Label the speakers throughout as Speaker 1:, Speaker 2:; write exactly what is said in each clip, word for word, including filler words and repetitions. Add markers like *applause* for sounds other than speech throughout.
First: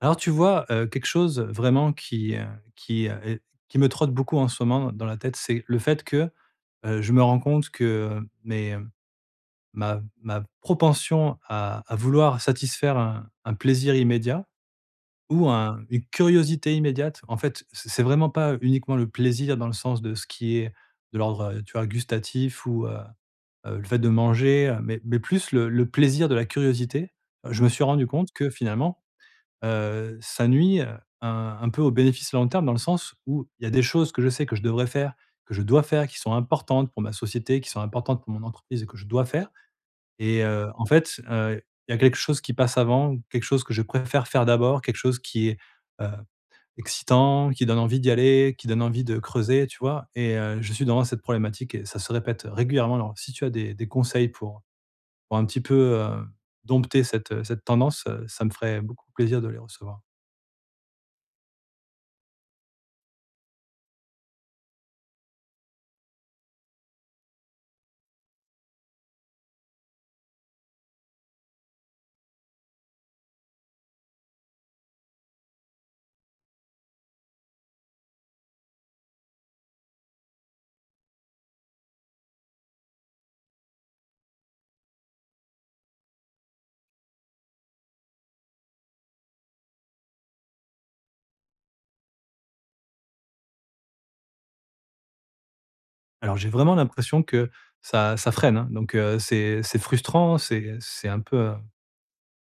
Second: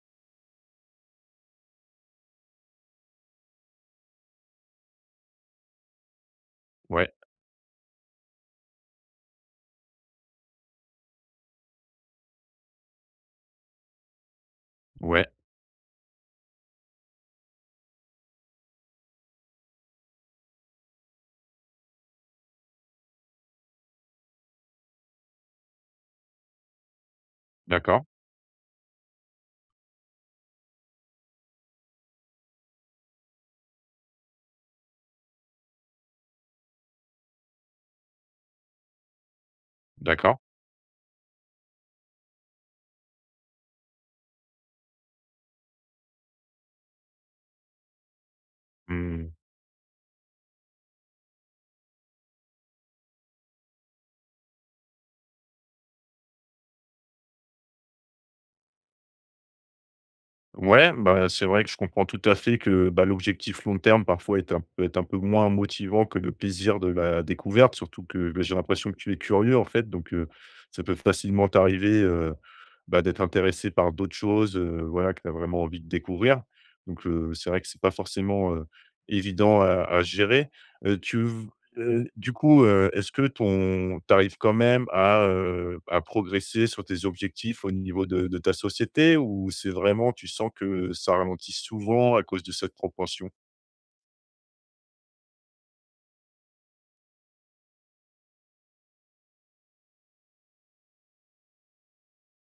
Speaker 1: Alors tu vois, heu, quelque chose vraiment qui, heu, qui, heu, est qui me trotte beaucoup en ce moment dans la tête, c'est le fait que, heu, je
Speaker 2: Ouais,
Speaker 1: me rends compte que euh, mes ma ma propension à à vouloir satisfaire un un plaisir immédiat
Speaker 2: ouais,
Speaker 1: ou un une curiosité immédiate, en fait, c'est c'est vraiment pas uniquement le plaisir dans le sens de ce qui est de l'ordre, heu, tu vois, gustatif ou, heu, heu, le fait de manger, heu, mais mais plus le le plaisir de la curiosité. Je me suis
Speaker 2: d'accord,
Speaker 1: rendu compte que finalement heu, ça nuit, un un peu au bénéfice long terme dans le sens où il y a des choses que je sais que je devrais faire, que je dois faire, qui sont importantes pour ma société, qui sont importantes pour mon entreprise et que je dois faire
Speaker 2: d'accord.
Speaker 1: et heu, en fait, heu, il y a quelque chose qui passe avant, quelque chose que je préfère faire d'abord, quelque chose qui est, heu, excitant, qui donne envie d'y aller, qui donne envie de
Speaker 2: Mmh,
Speaker 1: creuser, tu vois? Et heu, je suis dans cette problématique et ça se répète régulièrement. Alors si tu as des des conseils pour pour un petit peu, heu, dompter cette, cette tendance, heu, ça me ferait beaucoup plaisir de les recevoir.
Speaker 2: ouais, bah, c'est vrai que je comprends tout à fait que, bah, l'objectif long terme parfois est un peut être un peu moins motivant que le plaisir de la découverte, surtout que, bah, j'ai l'impression que tu es curieux, en fait, donc heu, ça peut facilement t'arriver, heu, bah, d'être intéressé par d'autres choses, heu, voilà, que tu as vraiment envie de découvrir, donc heu, c'est vrai que c'est pas forcément, heu, évident à à gérer. Heu, tu Heu, du coup, heu, est-ce que ton t'arrives quand même à, heu, à progresser sur tes objectifs au niveau de de ta société ou c'est vraiment tu sens que ça ralentit souvent à cause de cette propension?
Speaker 1: Alors j'ai vraiment l'impression que ça ça freine, hein, donc heu, c'est c'est frustrant, c'est c'est un peu, heu, un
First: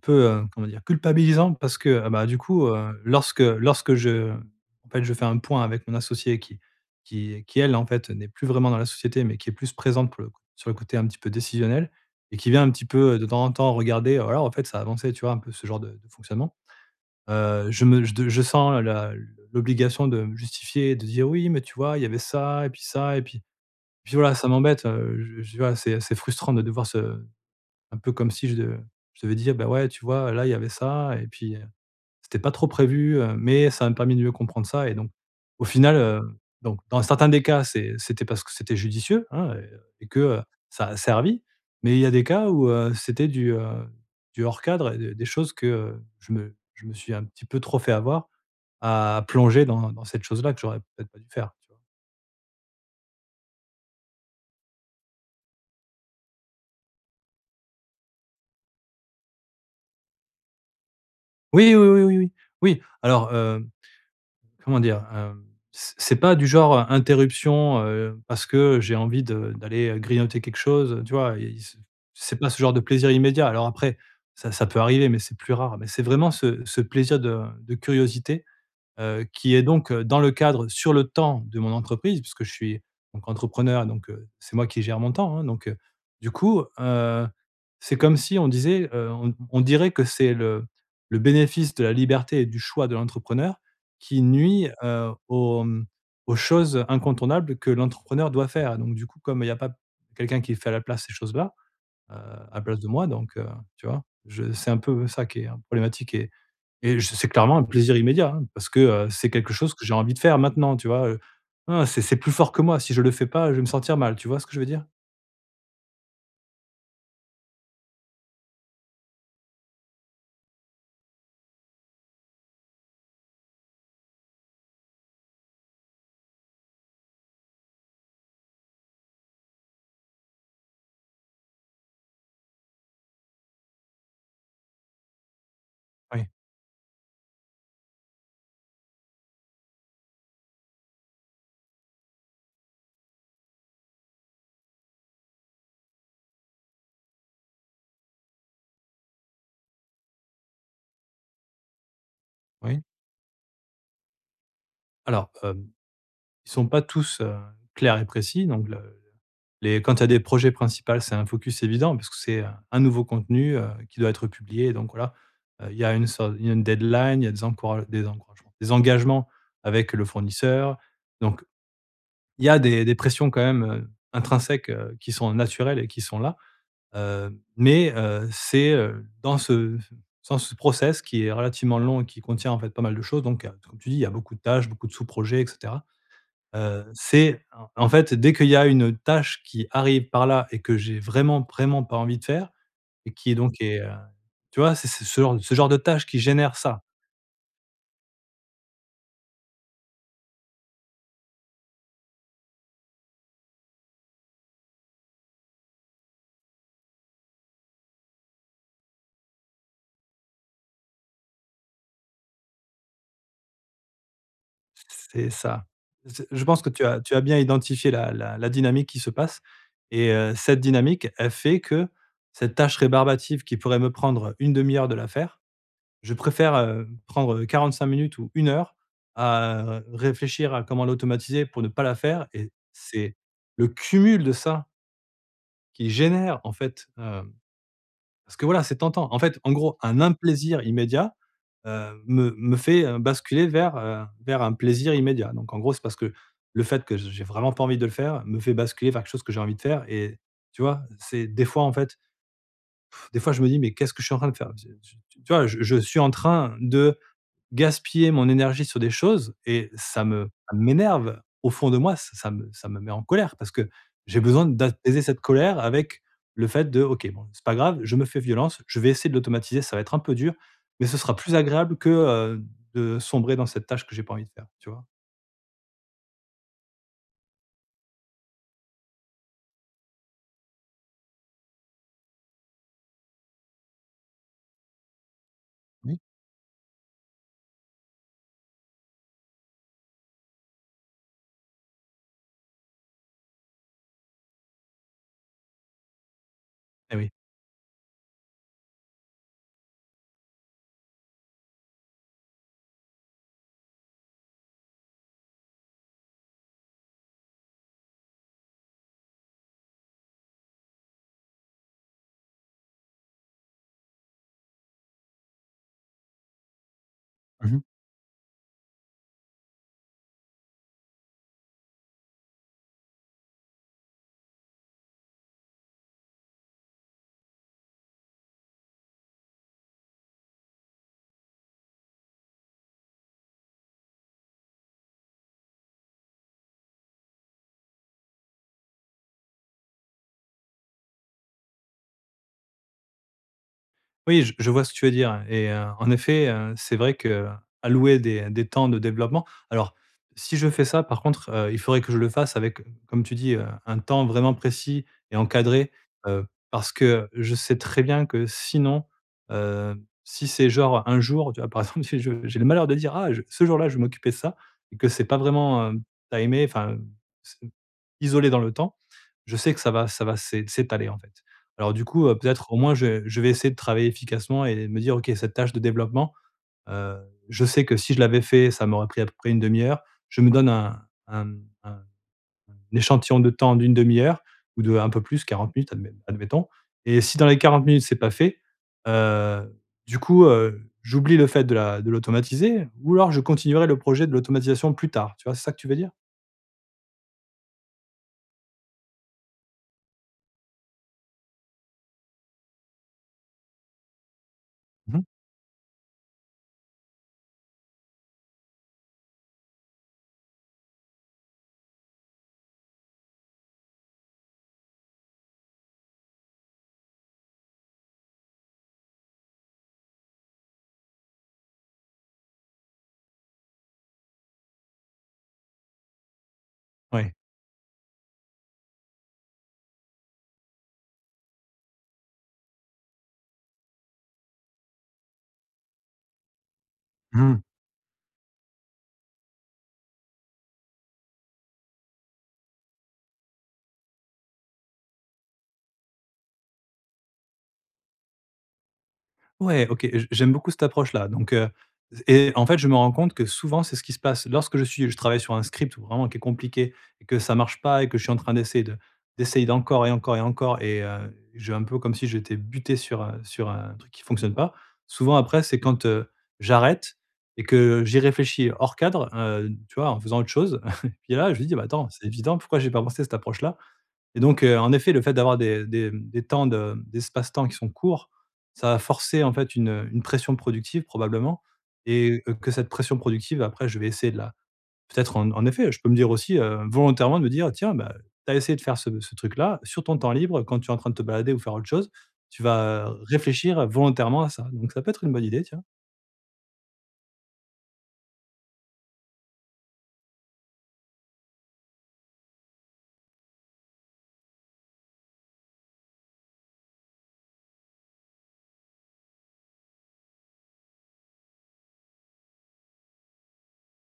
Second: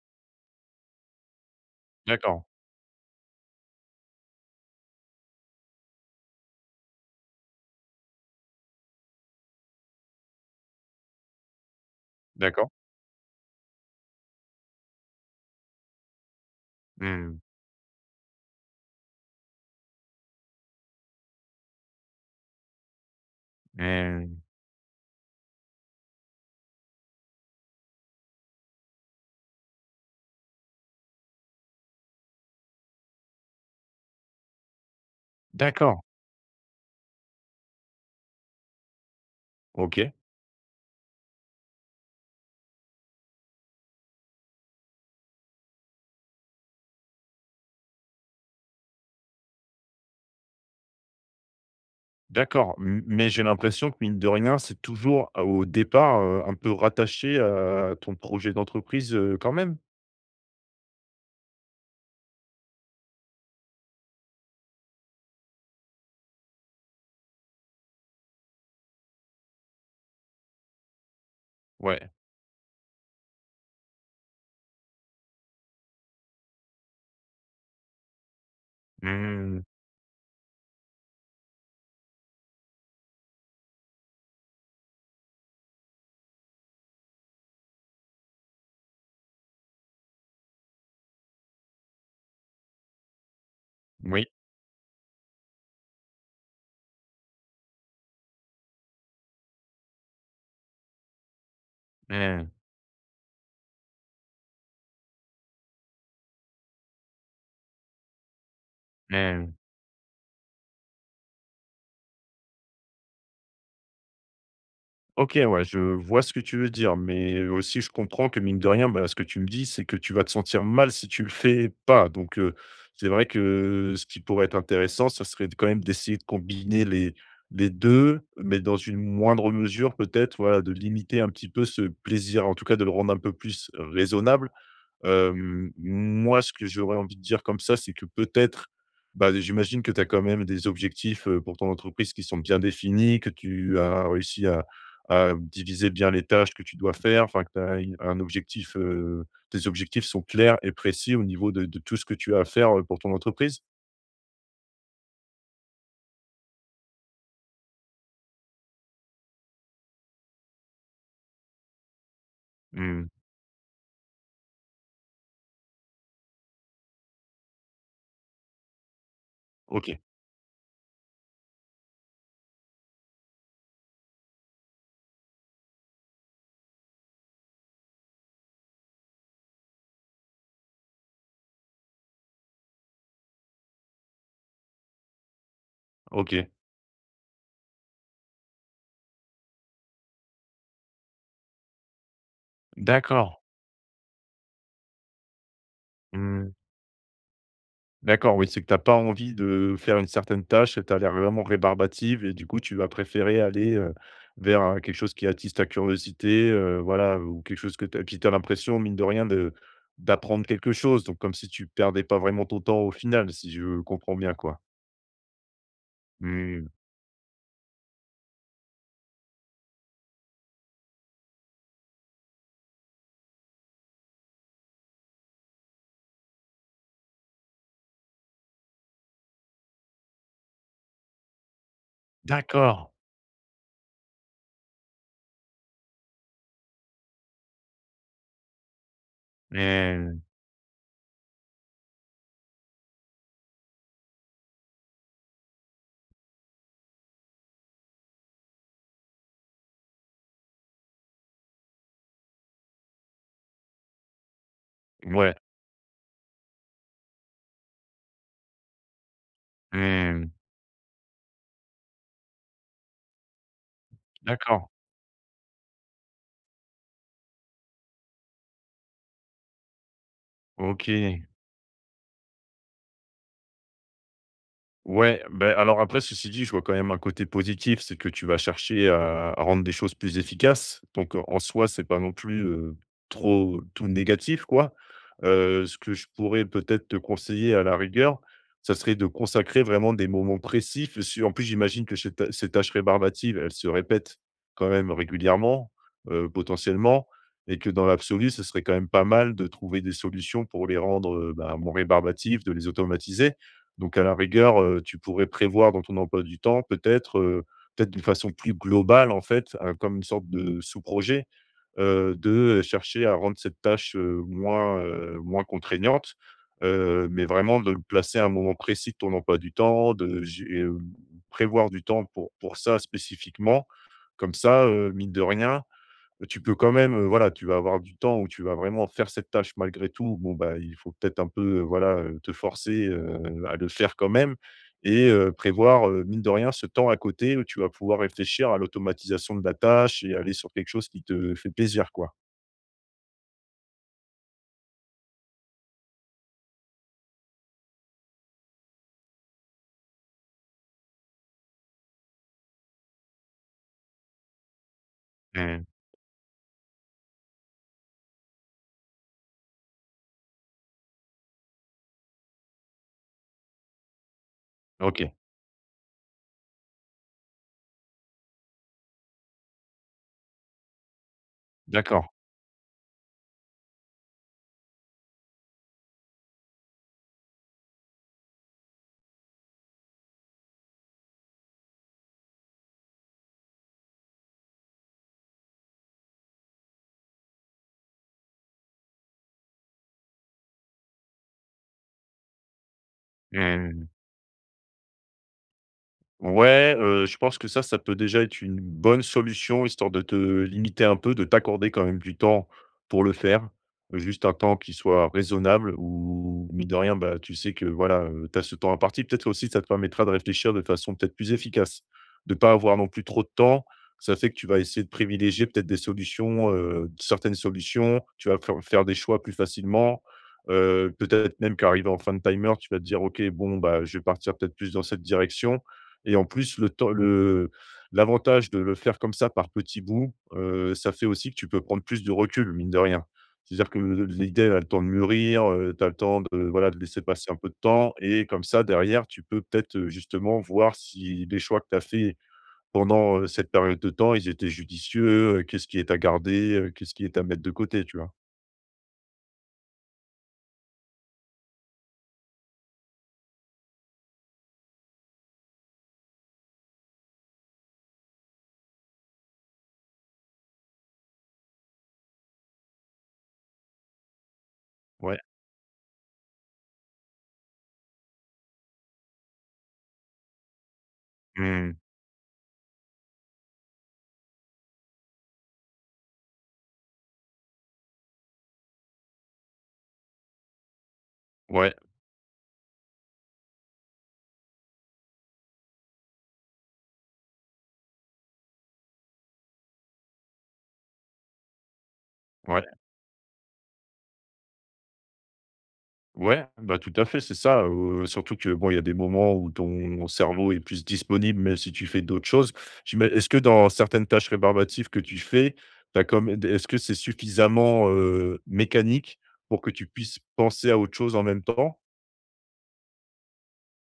Speaker 1: peu, heu, comment dire? Culpabilisant parce que, ah bah, du
Speaker 2: D'accord,
Speaker 1: coup, heu, lorsque lorsque je en fait, je fais un point avec mon associée qui qui qui elle, en fait, n'est plus vraiment dans la société, mais qui est plus présente pour le coup sur le côté un petit peu décisionnel et qui vient un
Speaker 2: d'accord.
Speaker 1: petit peu, heu, de temps en temps regarder, heu, voilà, en fait, ça a avancé, tu vois? Un peu ce genre de de fonctionnement.
Speaker 2: Mmh,
Speaker 1: Heu, je me je de je sens la l'obligation de me justifier, de dire: «Oui, mais tu vois, il y avait ça et puis ça et puis» Puis
Speaker 2: heu,
Speaker 1: voilà, ça m'embête, heu, je je vois, c'est c'est frustrant de devoir se un peu comme si je de je devais dire: «Bah, ouais, tu vois, là, il y avait ça et puis, heu, c'était pas trop prévu, heu, mais ça m'a permis de mieux comprendre ça» et donc au final,
Speaker 2: d'accord,
Speaker 1: heu, donc dans certains des cas, c'est c'était parce que c'était judicieux, hein, et et
Speaker 2: OK,
Speaker 1: que, heu, ça a servi, mais il y a des cas où, heu, c'était du, heu, du hors cadre et des des choses que, heu, je me je me suis un petit peu trop fait avoir à plonger dans dans cette chose-là que j'aurais peut-être pas dû faire, tu vois?
Speaker 2: d'accord. M Mais j'ai l'impression que mine de rien, c'est toujours à au départ, heu, un peu rattaché à ton projet d'entreprise, heu, quand même?
Speaker 1: Oui, oui, oui, oui, oui. Oui, alors, heu comment dire? Hem, c c'est pas du genre, heu, interruption, heu, parce que j'ai envie de d'aller, grignoter quelque chose, tu vois? Et c
Speaker 2: Ouais.
Speaker 1: c'est pas ce genre de plaisir immédiat. Alors après, ça ça peut arriver, mais c'est plus rare. Mais c'est vraiment ce ce plaisir de de curiosité heu, qui
Speaker 2: Mmh,
Speaker 1: est donc, heu, dans le cadre sur le temps de mon entreprise puisque je suis donc entrepreneur, donc heu, c'est moi qui gère mon temps, hein, donc heu, du coup, heu, c'est comme si on disait, heu, on on dirait que c'est le le bénéfice de la liberté et du choix de l'entrepreneur qui
Speaker 2: oui.
Speaker 1: nuit, heu, aux, mmh, aux choses incontournables que l'entrepreneur doit faire, donc du coup, comme il n'y a pas quelqu'un qui fait à la place ces choses-là, heu,
Speaker 2: Mmh,
Speaker 1: à la place de moi, donc heu, tu vois? Je c'est un peu ça qui est, hein, problématique et et je c'est clairement un plaisir immédiat, hein, parce que, heu, c'est
Speaker 2: mmh.
Speaker 1: quelque chose que j'ai envie de faire maintenant, tu vois? Heu, hein, c'est c'est plus fort que moi. Si je le fais pas, je vais me sentir mal. Tu vois ce que je veux dire?
Speaker 2: OK, ouais, je vois ce que tu veux dire, mais aussi je comprends que mine de rien, bah, ce que tu me dis, c'est que tu vas te sentir mal si tu le fais pas. Donc, heu, c'est vrai que ce qui pourrait être intéressant, ça serait quand même d'essayer de combiner les les deux, mais dans une moindre mesure peut-être, voilà, de limiter un petit peu ce plaisir, en tout cas de le rendre un peu plus raisonnable. Hem,
Speaker 1: Oui,
Speaker 2: moi, ce que j'aurais envie de dire comme ça, c'est que peut-être, bah, j'imagine que tu as quand même des objectifs, heu, pour ton entreprise qui sont bien définis, que tu as réussi à à diviser bien les tâches que tu dois faire, enfin que tu as un objectif, heu, tes objectifs sont clairs et précis au niveau de de tout ce que tu as à faire,
Speaker 1: oui.
Speaker 2: heu, pour ton entreprise?
Speaker 1: Alors, hem, ils sont pas tous, heu, clairs et précis, donc le Les quand tu as des projets principaux, c'est un focus évident parce que c'est, heu, un nouveau
Speaker 2: Mmh.
Speaker 1: contenu, heu, qui doit être publié donc voilà, heu, il y a une sorte il y a une deadline, il y a des encoura des encouragements, des engagements avec
Speaker 2: OK,
Speaker 1: le fournisseur. Donc il y a des des pressions quand même, heu, intrinsèques, heu, qui sont naturelles et qui sont là, heu, mais heu, c'est, heu, dans ce dans ce process qui est relativement long et qui contient en fait pas mal de choses donc heu, comme tu dis, il y a beaucoup de tâches, beaucoup de sous-projets et cetera.
Speaker 2: OK.
Speaker 1: Heu, c'est en en fait, dès qu'il y a une tâche qui arrive par là et que j'ai vraiment, vraiment pas envie de faire et qui
Speaker 2: D'accord.
Speaker 1: est donc est, heu, tu vois? C'est c'est ce genre ce genre de tâche qui
Speaker 2: Mmh.
Speaker 1: génère ça.
Speaker 2: D'accord, oui, c'est que tu as pas envie de faire une certaine tâche, tu as l'air vraiment rébarbative et du coup, tu vas préférer aller, heu, vers, heu, quelque chose qui attise ta curiosité, heu, voilà, ou quelque chose que tu as puis tu as l'impression, mine de rien, de d'apprendre quelque chose, donc comme si tu perdais pas vraiment ton temps au final, si je comprends bien, quoi?
Speaker 1: C'est ça. C'est je pense
Speaker 2: Mmh,
Speaker 1: que tu as tu as bien identifié la la la dynamique qui se passe et heu, cette dynamique, elle fait que cette tâche rébarbative qui pourrait me prendre une demi heure de la faire, je préfère, heu, prendre quarante-cinq minutes ou une heure à réfléchir à comment l'automatiser pour ne pas la faire et
Speaker 2: d'accord,
Speaker 1: c'est le cumul de ça qui génère en fait, parce que voilà, c'est tentant. En fait, en gros, un
Speaker 2: mmh,
Speaker 1: implaisir immédiat, heu, me me fait, heu, basculer vers, heu, vers un plaisir immédiat. Donc en gros, c'est parce que le fait que j'ai vraiment pas envie de le faire me fait basculer vers quelque chose que j'ai envie de faire et tu vois? C'est des fois, en fait, pff, des fois, je me dis: «Mais qu'est-ce que je suis en train de faire?» Tu tu
Speaker 2: ouais,
Speaker 1: vois? Je je suis en train de gaspiller mon énergie sur des choses et ça
Speaker 2: mmh,
Speaker 1: me ça m'énerve. Au fond de moi, ç ça me ça me met en colère parce que j'ai besoin
Speaker 2: d'accord,
Speaker 1: d'apaiser cette colère avec le fait de: «OK, bon, c'est pas grave, je me fais violence, je vais essayer de l'automatiser, ça va être un peu dur, mais ce sera
Speaker 2: OK.
Speaker 1: plus agréable que, heu, de sombrer dans cette tâche que j'ai pas envie de faire», tu vois?
Speaker 2: Ouais, ben alors après, ceci dit, je vois quand même un côté positif, c'est que tu vas chercher à à rendre des choses plus efficaces. Donc, en en soi, c'est pas non plus, heu, trop tout négatif, quoi. Heu, ce que
Speaker 1: Oui.
Speaker 2: je pourrais peut-être te conseiller à la rigueur, ça serait de consacrer vraiment des moments précis f en plus, j'imagine que ces ta ces tâches rébarbatives, elles se répètent quand même régulièrement, heu,
Speaker 1: Eh
Speaker 2: potentiellement
Speaker 1: oui.
Speaker 2: et que dans l'absolu, ce serait quand même pas mal de trouver des solutions pour les rendre, heu, bah, moins rébarbatives, de les automatiser. Donc à la rigueur, heu, tu pourrais prévoir dans ton emploi du temps peut-être, heu, peut-être d'une façon plus globale en fait, heu, comme une sorte de sous-projet, heu, de chercher à rendre cette tâche, heu, moins, heu, moins contraignante, heu, mais vraiment de le placer à un moment précis de ton emploi du temps, de gé heu, prévoir du temps pour pour ça spécifiquement. Comme ça, heu, mine de rien, tu peux quand même, heu, voilà, tu vas avoir du temps où tu vas vraiment faire cette tâche malgré tout. Bon, bah, il faut peut-être un peu, heu, voilà, heu, te forcer, heu, à le faire quand même et heu, prévoir, heu, mine de rien, ce temps à côté où tu vas pouvoir réfléchir à l'automatisation de la tâche et aller sur quelque chose qui te fait plaisir, quoi.
Speaker 1: Oui, je je vois ce que tu veux dire et heu, en effet, heu, c'est vrai qu'allouer des des temps de développement alors si je fais ça par contre, heu, il faudrait que je le fasse avec, comme tu dis, heu, un temps vraiment précis et
Speaker 2: Mmh.
Speaker 1: encadré, heu, parce que je sais très bien que sinon, heu, si c'est genre un jour, tu vois? Par *laughs* exemple, si je j'ai le malheur de dire: «Ah je ce jour-là, je vais m'occuper de ça» et que c'est
Speaker 2: OK.
Speaker 1: pas vraiment, heu, timé, enfin, c'est isolé dans le temps, je sais que ça va ça va s'é s'étaler en fait. Alors du
Speaker 2: D'accord.
Speaker 1: coup, heu, peut-être au moins je je vais essayer de travailler efficacement et me dire: «OK, cette tâche de développement, heu, je sais que si je l'avais fait, ça m'aurait pris à peu près une demi heure». Je me donne un un un échantillon de temps d'une demi-heure ou d'un peu plus, quarante minutes admet admettons et si dans les quarante minutes c'est pas fait, heu, du coup, heu, j'oublie le fait de la de l'automatiser ou alors je continuerai le
Speaker 2: Mmh.
Speaker 1: projet de l'automatisation plus tard. Tu vois, c'est ça que tu veux dire?
Speaker 2: Ouais, heu, je pense que ça, ça peut déjà être une bonne solution, histoire de te limiter un peu, de t'accorder quand même du temps pour le faire. Euh, Juste un temps qui
Speaker 1: Mmh mh.
Speaker 2: soit raisonnable. Ou mine de rien, bah, tu sais que voilà, heu, tu as ce temps imparti. Peut-être aussi, ça te permettra de réfléchir de façon peut-être plus efficace. De pas avoir non plus trop de temps. Ça fait que tu vas essayer de privilégier peut-être des solutions, heu, certaines solutions. Tu vas faire faire des choix plus facilement. Heu, peut-être même qu'arrivé en fin de timer, tu vas te dire: «OK, bon, bah, je vais partir peut-être plus dans cette direction». Et en plus, le temps
Speaker 1: Ouais.
Speaker 2: le l'avantage de le faire comme ça par petits bouts, heu, ça fait aussi que tu peux prendre plus de recul, mine de rien. C'est-à-dire que l'idée elle a le temps de mûrir, heu, tu as le temps de, voilà, de laisser passer un
Speaker 1: Mmh.
Speaker 2: peu de temps et comme ça derrière, tu peux peut-être, heu, justement voir si les choix que tu as faits pendant, heu, cette période de temps, ils étaient judicieux, heu, qu'est-ce qui est à garder, heu, qu'est-ce qui est à mettre de côté, tu vois?
Speaker 1: Ouais, OK, j j'aime beaucoup cette approche-là, donc heu et en fait, je me rends compte que souvent, c'est ce qui se passe. Lorsque je suis je travaille sur un script ou vraiment qui est compliqué et que ça marche pas et que je suis en train d'essayer de d'essayer d'encore et encore et encore et heu, j'ai un peu comme si j'étais buté sur, heu, sur un truc qui fonctionne pas. Souvent
Speaker 2: Ouais.
Speaker 1: après, c'est quand, heu, j'arrête et que j'y réfléchis hors cadre, heu, tu vois, en faisant autre chose. *laughs* Et puis là, je me dis: «Bah,
Speaker 2: Mmh.
Speaker 1: attends, c'est évident, pourquoi j'ai pas pensé à cette approche-là?» Et donc, heu, en effet, le fait d'avoir des des des temps de d'espace-temps qui sont courts, ça va forcer en fait une, une pression productive probablement
Speaker 2: Ouais,
Speaker 1: et heu, que cette pression productive après je vais essayer de la peut-être en en effet, je peux me dire aussi, heu, volontairement de me dire: «Tiens, bah, tu as essayé de faire ce ce truc-là, sur ton temps libre, quand tu es en train de te balader ou faire autre chose, tu
Speaker 2: ouais.
Speaker 1: vas euh, réfléchir volontairement à ça». Donc ça peut être une bonne idée, tiens.
Speaker 2: Ouais, bah, tout à fait, c'est ça, heu, surtout que, bon, il y a des moments où ton cerveau est plus disponible, même si tu fais d'autres choses. J'ima Est-ce que dans certaines tâches rébarbatives que tu fais, t'as comme est-ce que c'est suffisamment, heu, mécanique pour que tu puisses penser à autre chose en même temps?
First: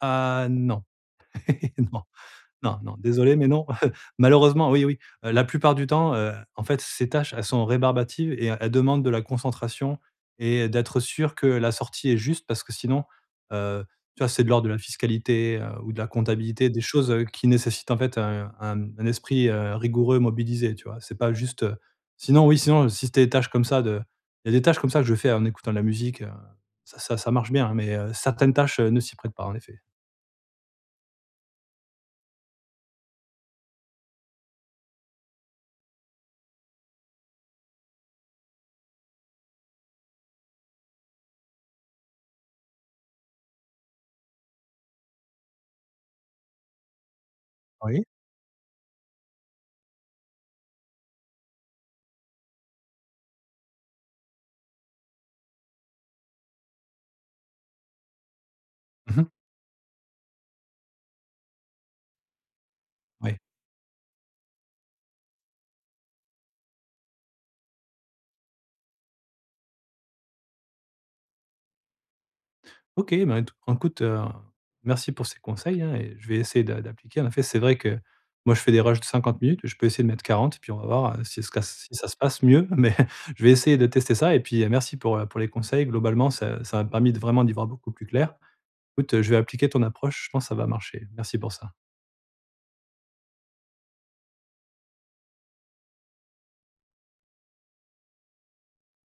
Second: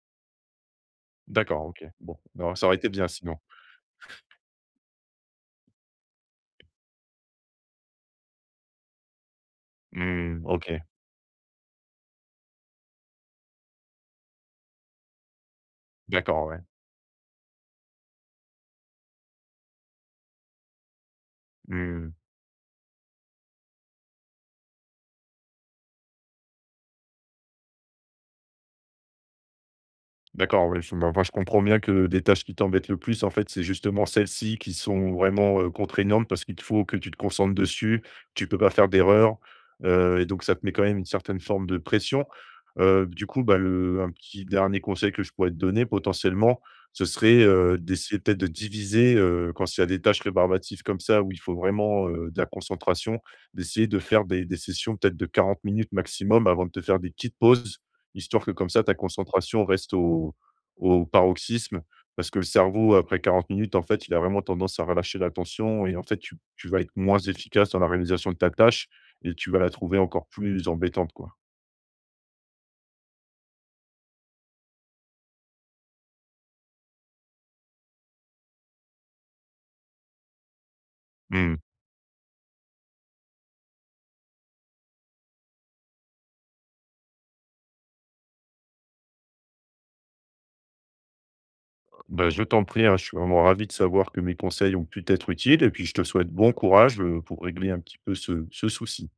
Speaker 1: Ah non,
Speaker 2: D'accord,
Speaker 1: *laughs*
Speaker 2: OK.
Speaker 1: non.
Speaker 2: Bon, non, ça aurait
Speaker 1: Non,
Speaker 2: été
Speaker 1: non,
Speaker 2: bien
Speaker 1: désolé,
Speaker 2: sinon.
Speaker 1: mais non. *laughs* Malheureusement, oui, oui. Heu, la plupart du temps, heu, en fait, ces tâches, elles sont rébarbatives et elles demandent de la concentration
Speaker 2: Mmh,
Speaker 1: et
Speaker 2: OK.
Speaker 1: d'être sûr que la sortie est juste parce que sinon, heu, tu vois, c'est de l'ordre de la fiscalité, heu, ou de la
Speaker 2: D'accord, ouais.
Speaker 1: comptabilité, des choses, heu, qui nécessitent en fait un un un esprit, heu, rigoureux, mobilisé, tu vois? C'est pas juste, heu
Speaker 2: Mmh.
Speaker 1: sinon oui, sinon, si c'était des tâches comme ça de il y a des tâches comme ça que je fais en écoutant de la musique, heu, ça ça ça marche bien, hein, mais heu, certaines tâches, heu, ne s'y prêtent pas en effet.
Speaker 2: D'accord, oui, je, bah, enfin, je comprends bien que des tâches qui t'embêtent le plus, en fait, c'est justement celles-ci qui sont vraiment euh, contraignantes parce qu'il te faut que tu te concentres dessus, tu peux pas faire d'erreur, euh, et donc ça te met quand même une certaine forme de pression. Euh, du coup, bah, le, un petit dernier conseil que je pourrais te donner potentiellement, ce serait euh,
Speaker 1: Oui.
Speaker 2: d'essayer peut-être de diviser euh, quand il y a des tâches rébarbatives comme ça où il faut vraiment euh, de la concentration, d'essayer de faire des, des sessions peut-être de quarante minutes maximum avant de te faire des petites pauses histoire que comme ça ta
Speaker 1: Mmh
Speaker 2: concentration reste au au paroxysme. Parce que le cerveau après
Speaker 1: Oui.
Speaker 2: quarante minutes, en fait, il a vraiment tendance à relâcher l'attention et en fait, tu tu vas être moins efficace dans la réalisation de ta tâche et tu vas la trouver encore plus embêtante, quoi.
Speaker 1: OK, ben, éc écoute, heu, merci pour ces conseils, hein, et je vais essayer d'a d'appliquer. En effet, c'est vrai que moi, je fais des rushs de cinquante minutes, je peux essayer de mettre quarante, puis on va voir, heu, si ce
Speaker 2: Mmh.
Speaker 1: cas si ça se passe mieux, *laughs* mais je vais essayer de tester ça et puis, heu, merci pour, heu, pour les conseils. Globalement, ça ça m'a permis de vraiment d'y voir beaucoup plus clair. Écoute, euh, je vais appliquer ton approche, je pense que ça va marcher. Merci pour ça.
Speaker 2: Bah, je t'en prie, hein, je suis vraiment ravi de savoir que mes conseils ont pu être utiles et puis je te souhaite bon courage, heu, pour régler un petit peu ce ce souci.